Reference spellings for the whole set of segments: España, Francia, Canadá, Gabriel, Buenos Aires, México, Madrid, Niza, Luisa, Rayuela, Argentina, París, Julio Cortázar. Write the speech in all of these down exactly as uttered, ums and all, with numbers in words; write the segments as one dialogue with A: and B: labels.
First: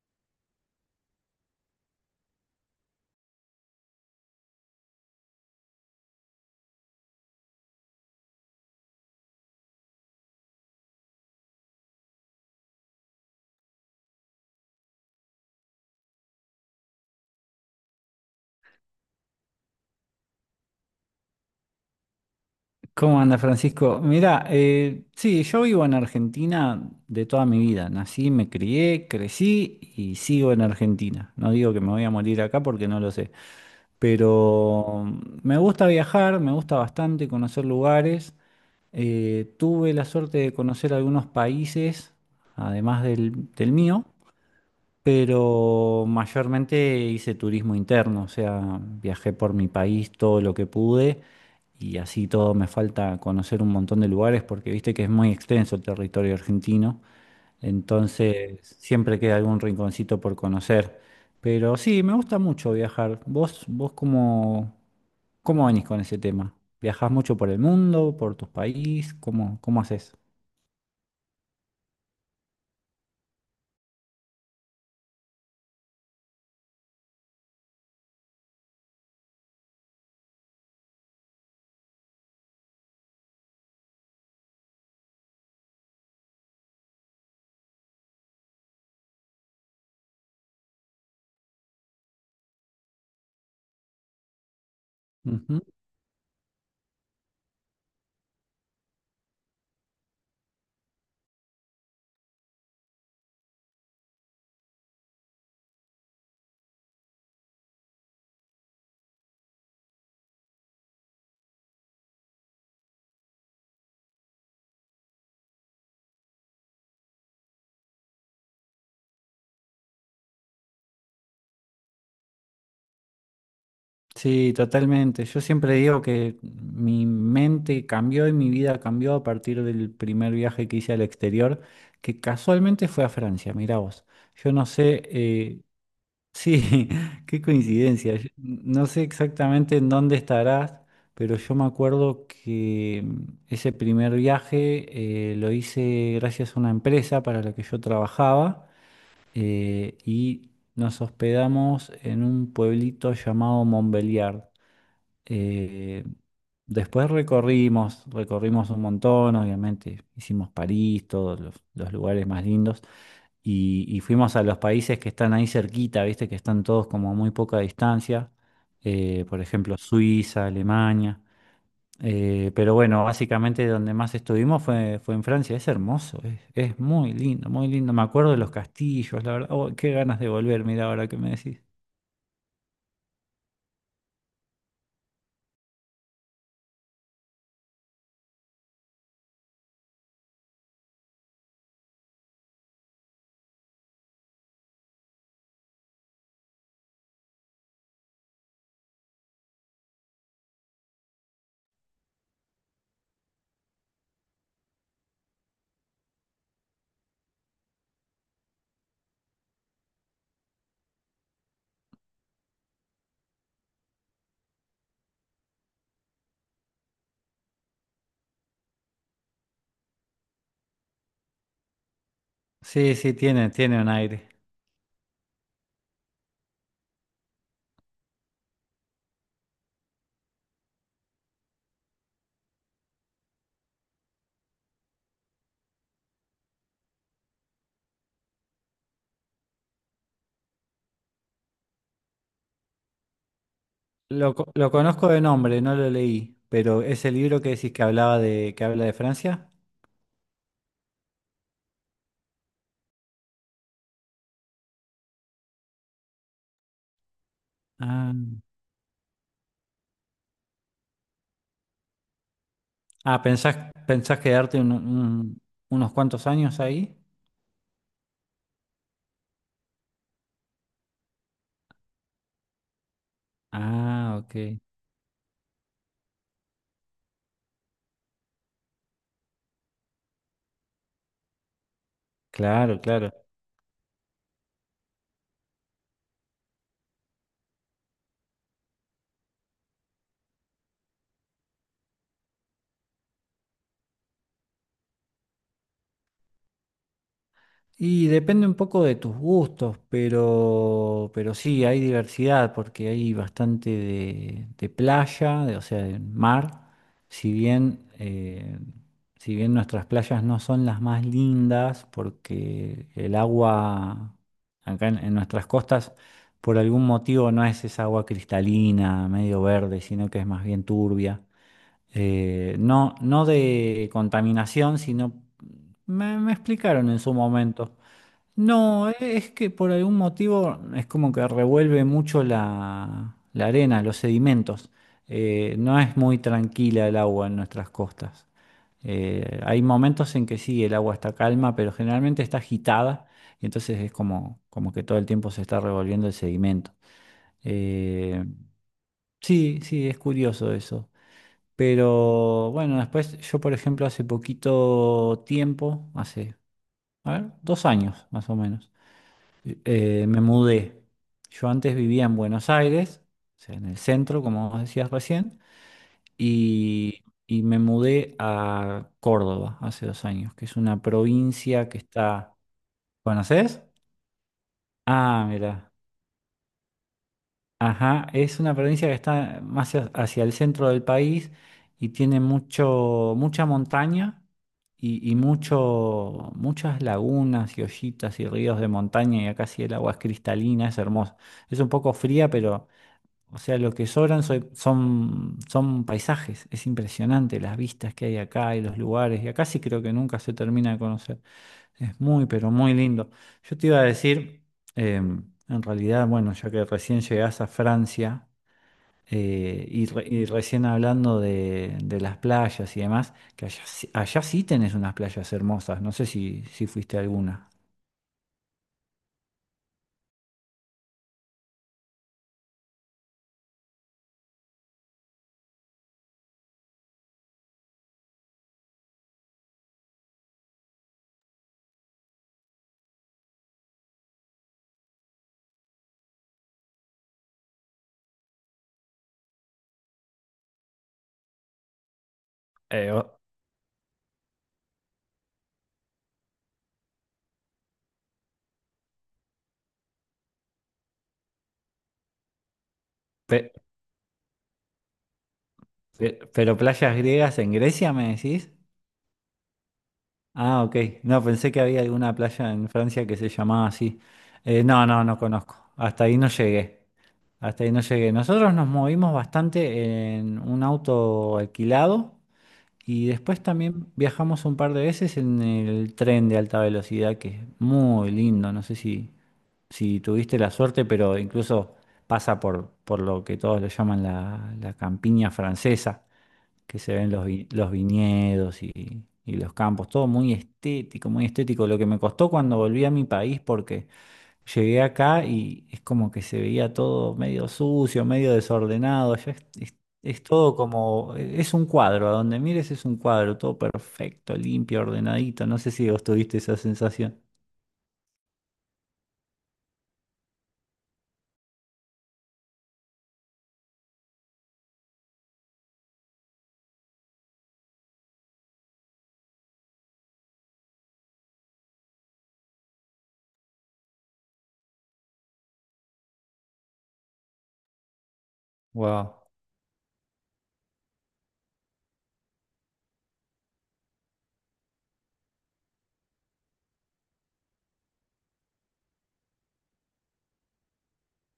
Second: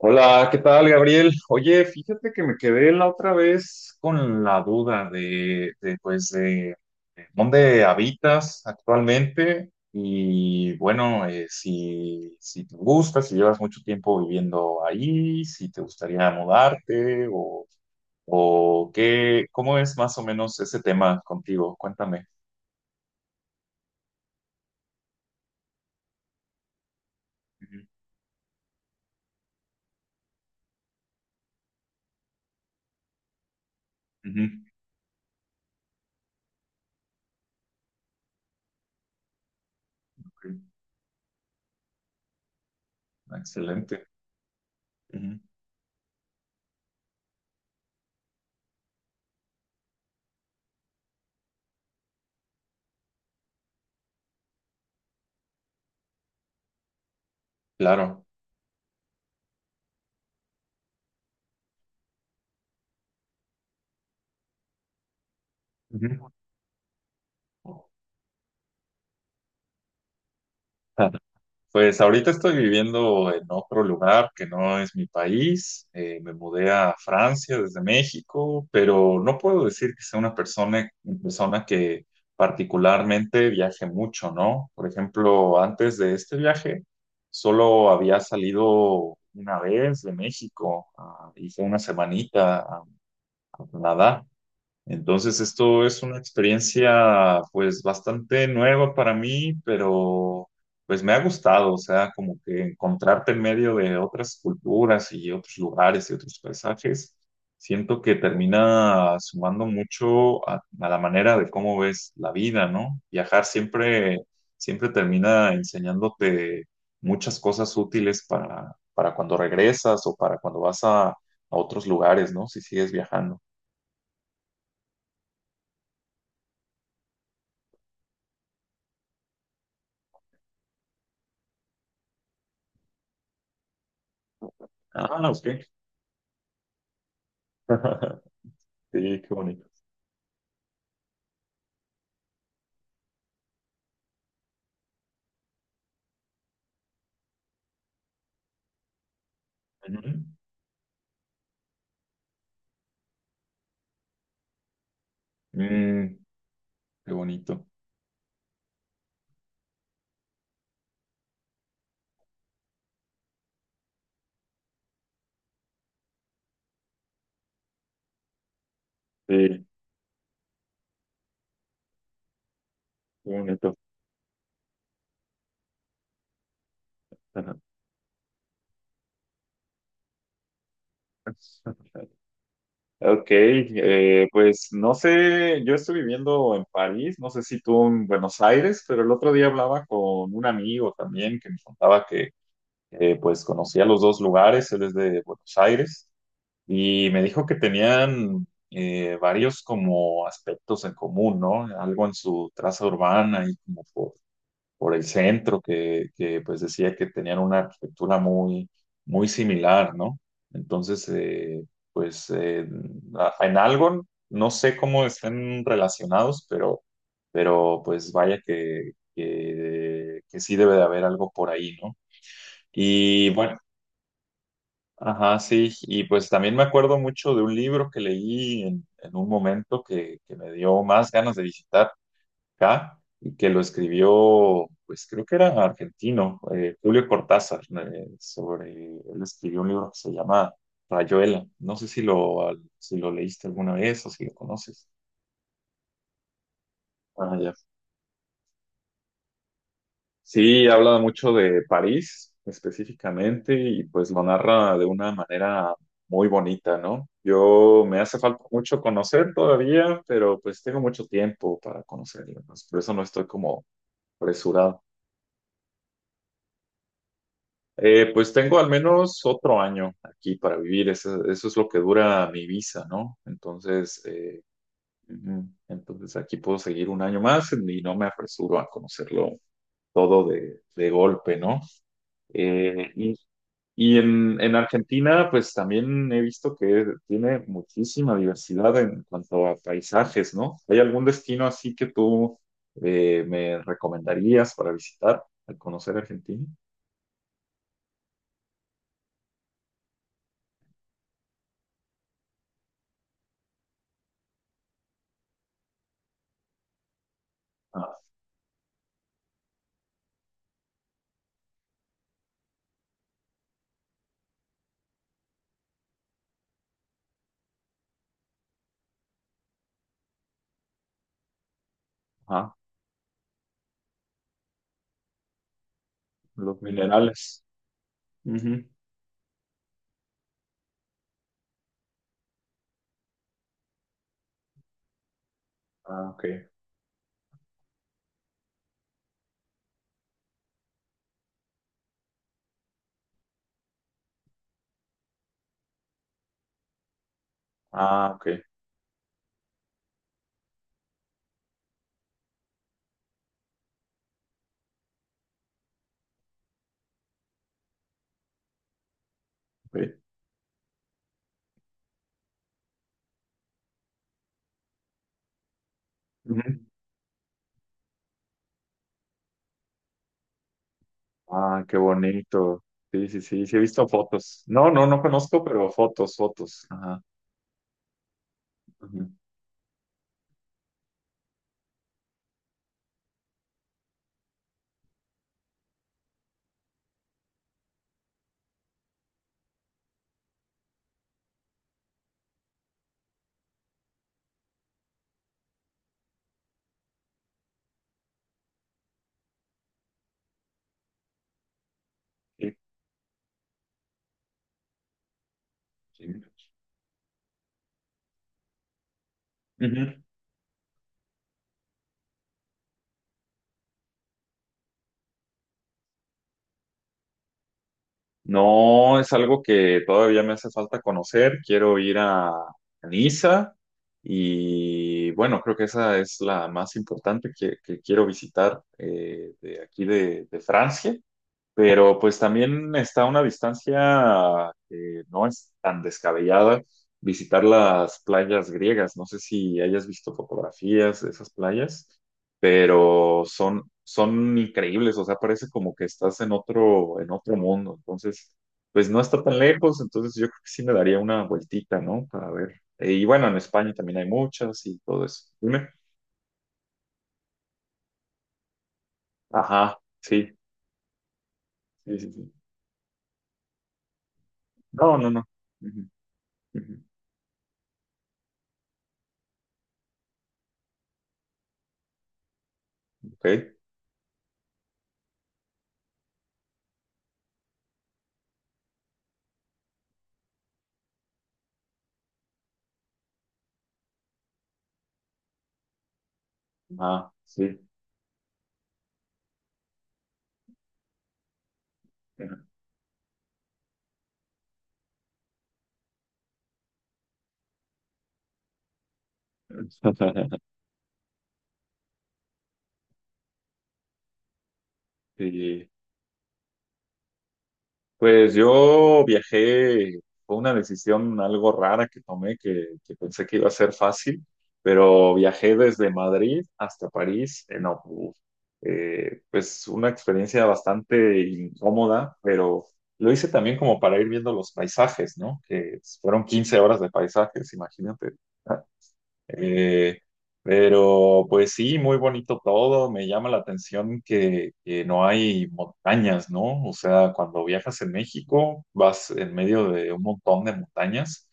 A: Hola, ¿qué tal, Gabriel? Oye, fíjate que me quedé la otra vez con la duda de, de, pues, de, de dónde habitas actualmente y, bueno, eh, si, si te gusta, si llevas mucho tiempo viviendo ahí, si te gustaría mudarte o, o qué, cómo es más o menos ese tema contigo. Cuéntame.
B: ¿Cómo anda Francisco? Mira, eh, sí, yo vivo en Argentina de toda mi
A: Ujú,
B: vida. Nací, me crié, crecí y sigo en Argentina. No digo que me voy a morir acá porque no lo sé.
A: ujú.
B: Pero mm, me gusta viajar, me gusta bastante conocer lugares. Eh, tuve la suerte
A: Ok.
B: de conocer algunos países, además del, del
A: Excelente.
B: mío,
A: Ujú.
B: pero mayormente hice turismo interno, o sea, viajé por mi país todo lo que pude, y así todo me falta conocer un montón de lugares porque viste que es muy extenso el territorio argentino,
A: Claro.
B: entonces siempre queda algún rinconcito por conocer. Pero sí, me gusta mucho viajar. ¿Vos, vos cómo, cómo venís con ese
A: Ujú.
B: tema? ¿Viajás mucho por el mundo, por tu país? ¿Cómo, cómo haces?
A: Pues ahorita estoy viviendo en otro lugar que no es mi país. Eh, me mudé a Francia desde México, pero no puedo decir que sea una persona, una persona que particularmente viaje mucho, ¿no? Por ejemplo, antes de este viaje, solo había salido una vez de México, ah, y fue una semanita a a Canadá. Entonces, esto es una experiencia pues bastante nueva para mí, pero pues me ha gustado, o sea, como que encontrarte en medio de otras culturas y otros lugares y otros paisajes, siento que termina sumando mucho a, a la manera de cómo ves la vida, ¿no? Viajar siempre, siempre termina enseñándote muchas cosas útiles para, para cuando regresas o para cuando vas a, a otros lugares, ¿no? Si sigues viajando.
B: Sí, totalmente. Yo siempre digo que mi mente cambió y mi vida cambió a partir del primer viaje que hice al exterior, que casualmente fue a Francia, mirá vos. Yo no sé,
A: Ah,
B: eh,
A: ok.
B: sí, qué coincidencia. Yo no sé
A: Sí, qué bonito.
B: exactamente en dónde estarás, pero yo me acuerdo que mm, ese primer viaje eh, lo hice gracias a una empresa para la que yo trabajaba, eh,
A: Ujú.
B: y nos hospedamos en un pueblito llamado Montbéliard. Eh,
A: Mm,
B: Después
A: qué bonito.
B: recorrimos, recorrimos un montón, obviamente, hicimos París, todos los, los lugares más lindos, y, y fuimos a los países que están ahí cerquita, viste, que están todos como a muy poca distancia, eh, por
A: Sí,
B: ejemplo, Suiza, Alemania. Eh, pero bueno,
A: qué
B: básicamente
A: bonito.
B: donde más estuvimos fue, fue en Francia, es hermoso, es, es muy lindo,
A: Ajá.
B: muy lindo. Me acuerdo de los castillos, la verdad, oh, qué ganas de volver, mira ahora que me decís.
A: Ok, eh, pues no sé, yo estoy viviendo en París, no sé si tú en Buenos Aires, pero el otro día hablaba con un amigo también que me contaba que eh, pues conocía los dos lugares, él es de Buenos Aires, y me dijo que tenían eh, varios como aspectos en común, ¿no? Algo en su traza urbana y como por por el centro, que, que, pues decía que tenían una arquitectura muy, muy similar, ¿no? Entonces, eh, pues eh, a- en algo, no sé cómo estén relacionados, pero, pero pues vaya que, que, que sí debe de haber algo por ahí, ¿no?
B: Sí, sí,
A: Y
B: tiene,
A: bueno,
B: tiene un aire.
A: ajá, sí, y pues también me acuerdo mucho de un libro que leí en, en un momento que, que me dio más ganas de visitar acá, y que lo escribió, pues creo que era argentino, eh, Julio Cortázar, eh, sobre, él escribió un libro que se llama Rayuela. No sé si lo, al- si lo leíste alguna vez o si lo
B: Lo, co- lo
A: conoces.
B: conozco de nombre, no lo leí, pero es el
A: Ah,
B: libro que
A: ya.
B: decís que hablaba de, que habla de Francia.
A: Sí, habla mucho de París específicamente y pues lo narra de una manera muy bonita, ¿no? Yo me
B: Ah,
A: hace falta mucho conocer todavía, pero pues tengo mucho tiempo para conocerlo, pues, por eso no
B: ah,
A: estoy
B: ¿pensás,
A: como
B: pensás quedarte un-
A: apresurado.
B: un- unos cuantos años ahí?
A: Eh, pues tengo al menos otro año aquí para vivir, eso, eso es lo que dura mi visa, ¿no? Entonces,
B: Ah,
A: eh,
B: ok.
A: ujú, entonces aquí puedo seguir un año más y no me apresuro a conocerlo todo de, de golpe, ¿no?
B: Claro,
A: Eh,
B: claro.
A: y y en, en Argentina, pues también he visto que tiene muchísima diversidad en cuanto a paisajes, ¿no? ¿Hay algún destino así que tú eh, me recomendarías para visitar al conocer Argentina?
B: Y depende un poco de tus gustos, pero, pero sí, hay diversidad porque hay bastante de, de playa, de- o sea, de mar. Si bien,
A: Ah,
B: eh, si bien nuestras playas no son las más lindas porque el agua acá en, en nuestras costas por algún motivo no es esa agua cristalina, medio verde, sino que es más bien turbia. Eh,
A: ajá,
B: no, no de contaminación, sino... Me, me
A: los
B: explicaron en su
A: minerales.
B: momento.
A: Ujú.
B: No, e- es que por algún motivo es como que revuelve mucho la, la arena, los sedimentos. Eh, no es
A: Ah,
B: muy
A: ok.
B: tranquila el agua en nuestras costas. Eh, hay momentos en que sí, el agua está calma, pero generalmente está agitada y entonces es como, como que todo el tiempo se está revolviendo el sedimento.
A: Ah,
B: Eh,
A: ok.
B: sí, sí, es curioso eso. Pero bueno, después yo, por ejemplo, hace poquito tiempo, hace, a ver, dos años más o menos
A: Ok.
B: eh, me mudé. Yo antes vivía en Buenos Aires, o sea, en el centro, como vos decías recién,
A: Ujú.
B: y, y me mudé a Córdoba hace dos años, que es una
A: Ah,
B: provincia
A: qué
B: que está...
A: bonito. Sí, sí, sí, sí, he
B: ¿Conoces?
A: visto fotos. No, no, no
B: Ah,
A: conozco, pero
B: mira.
A: fotos, fotos. Ajá.
B: Ajá, es una provincia que
A: Ujú.
B: está más hacia hacia el centro del país y tiene mucho, mucha montaña y, y mucho, muchas lagunas y ollitas y ríos de montaña y acá sí el agua es cristalina, es hermosa. Es un poco fría. O sea, lo que sobran soy- son, son paisajes. Es impresionante las vistas que hay acá y los lugares. Y acá sí creo que nunca se termina de conocer. Es muy, pero
A: Sí,
B: muy lindo. Yo te iba a decir, em, en realidad,
A: sí.
B: bueno, ya que recién llegás a Francia, eh, y,
A: Ujú.
B: re- y recién hablando de, de las playas y demás, que allá, sí- allá sí tenés unas playas hermosas. No sé si, si fuiste a alguna.
A: No, es algo que todavía me hace falta conocer. Quiero ir a, a Niza y bueno, creo que esa es la más importante que, que quiero visitar eh, de aquí de, de Francia. Pero pues también está a una distancia que no es tan descabellada visitar las playas griegas. No sé si hayas visto fotografías de esas playas,
B: Eh, o-
A: pero son, son increíbles, o sea, parece como que estás en otro, en otro mundo. Entonces, pues no está tan lejos, entonces yo creo que sí me daría una vueltita, ¿no? Para ver. Y bueno, en
B: pe-
A: España también hay muchas y todo eso. Dime.
B: pe- pero ¿playas griegas en Grecia, me decís?
A: Ajá, sí,
B: Ah, ok. No, pensé que había
A: sí, sí,
B: alguna
A: sí.
B: playa en Francia que se llamaba así. Eh, no,
A: No,
B: no,
A: no,
B: no
A: no.
B: conozco.
A: Ujú,
B: Hasta ahí no
A: ujú.
B: llegué. Hasta ahí no llegué. Nosotros nos movimos bastante en un auto alquilado y después
A: Ok.
B: también viajamos un par de veces en el tren de alta velocidad, que es muy lindo. No sé si, si tuviste la suerte, pero incluso pasa por, por lo que todos le llaman la, la campiña francesa, que se ven
A: Ah,
B: los, vi-
A: sí.
B: los viñedos y, y los campos, todo muy estético, muy estético, lo que me costó cuando volví a mi país porque llegué acá y es como que se veía todo medio sucio, medio desordenado. Allá es, es- es todo como, e, es un cuadro, a donde mires es un cuadro, todo perfecto, limpio, ordenadito. No
A: Sí.
B: sé si vos tuviste esa sensación.
A: Pues yo viajé, fue una decisión algo rara que tomé, que, que pensé que iba a ser fácil, pero viajé desde Madrid hasta París en autobús. Eh, pues una experiencia bastante incómoda, pero lo hice también como para ir viendo los paisajes, ¿no? Que fueron quince horas de paisajes, imagínate.
B: Wow,
A: Eh, pero pues sí, muy bonito todo. Me llama la atención que, que no hay montañas, ¿no? O sea, cuando viajas en México, vas en medio de un montón de montañas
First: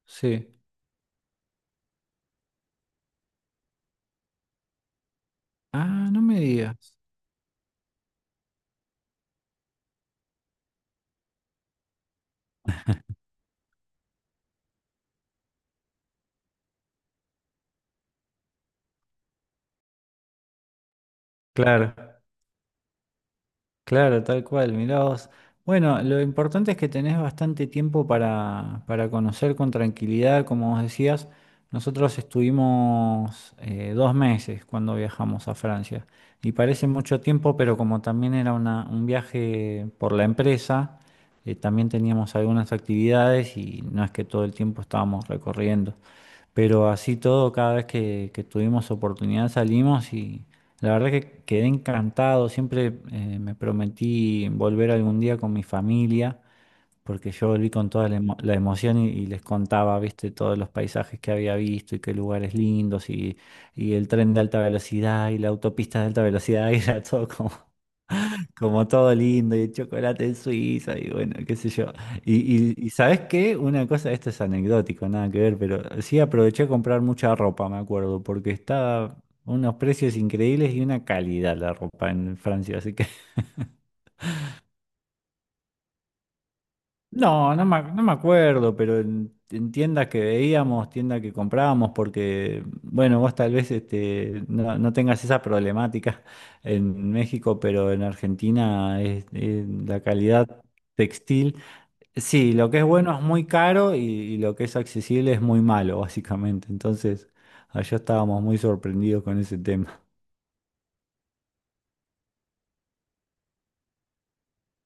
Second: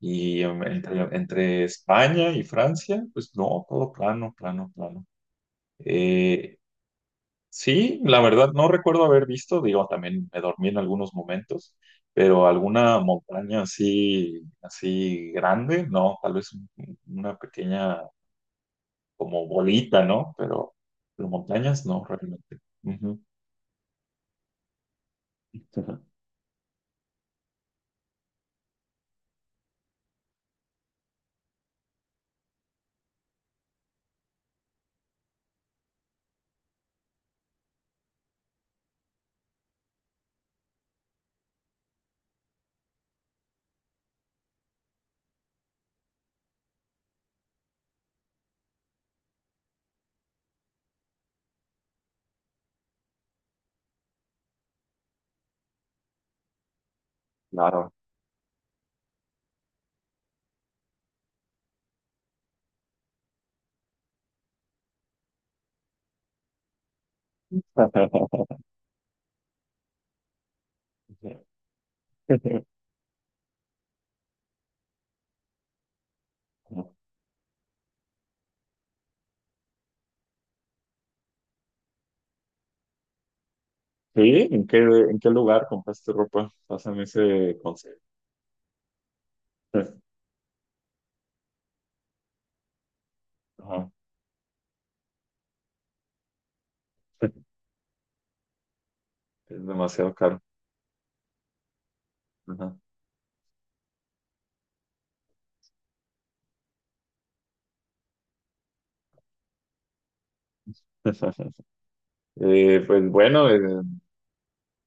A: y
B: sí.
A: em, entre, entre España y Francia, pues no, todo plano, plano, plano.
B: Ah, no me
A: Eh,
B: digas.
A: sí, la verdad no recuerdo haber visto, digo, también me dormí en algunos momentos, pero alguna montaña así, así grande, no, tal vez un- una pequeña como bolita, ¿no? Pero, pero montañas
B: Claro.
A: no, realmente. Ujú.
B: Claro, tal cual, mirá vos. Bueno, lo importante es que tenés bastante tiempo para, para conocer con tranquilidad, como vos decías. Nosotros estuvimos eh, dos meses cuando viajamos a Francia, y parece mucho tiempo, pero como también era una- un viaje por la empresa, eh, también teníamos algunas actividades y no es que todo el tiempo estábamos recorriendo. Pero así todo, cada vez que, que tuvimos oportunidad salimos, y la verdad que quedé encantado. Siempre eh, me prometí volver algún día con mi familia, porque yo volví con
A: Claro.
B: toda la, emo- la emoción, y, y les contaba, viste, todos los paisajes que había visto y qué lugares lindos, y, y el tren de alta velocidad y la autopista de alta velocidad y era todo como como todo lindo, y el chocolate en Suiza, y bueno, qué sé yo. Y, y, y ¿sabes qué? Una cosa, esto es anecdótico, nada que ver, pero sí aproveché a comprar mucha ropa, me acuerdo, porque estaba unos precios increíbles y una calidad la ropa en Francia, así que...
A: Sí, ¿en qué, en qué lugar compraste ropa? Pásame
B: No,
A: ese
B: no me, ac-
A: consejo.
B: no me acuerdo, pero en, en tiendas que veíamos, tiendas que comprábamos, porque, bueno, vos tal vez
A: Ajá.
B: este, no, no tengas esa problemática en
A: Es
B: México, pero en Argentina es, es la
A: demasiado caro.
B: calidad textil. Sí, lo
A: Ajá.
B: que es bueno es muy caro y, y lo que es accesible es muy malo, básicamente. Entonces, allá estábamos muy sorprendidos con ese tema.
A: Eh, pues bueno, eh,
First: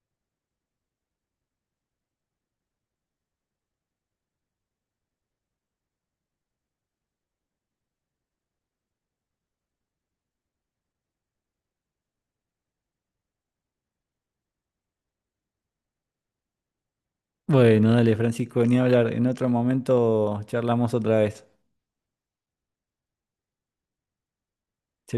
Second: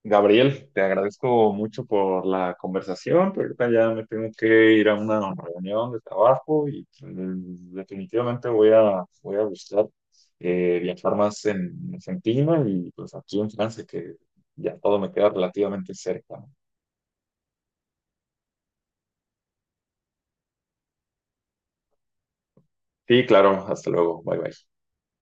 A: Gabriel, te agradezco mucho por la conversación, pero ahorita ya me tengo que ir a una reunión de trabajo y mm, definitivamente voy a, voy a buscar eh, viajar más en Argentina y pues aquí en Francia, que ya todo me queda relativamente cerca.
B: Bueno, dale, Francisco, ni hablar. En otro momento charlamos otra vez.
A: Sí, claro, hasta luego, bye bye.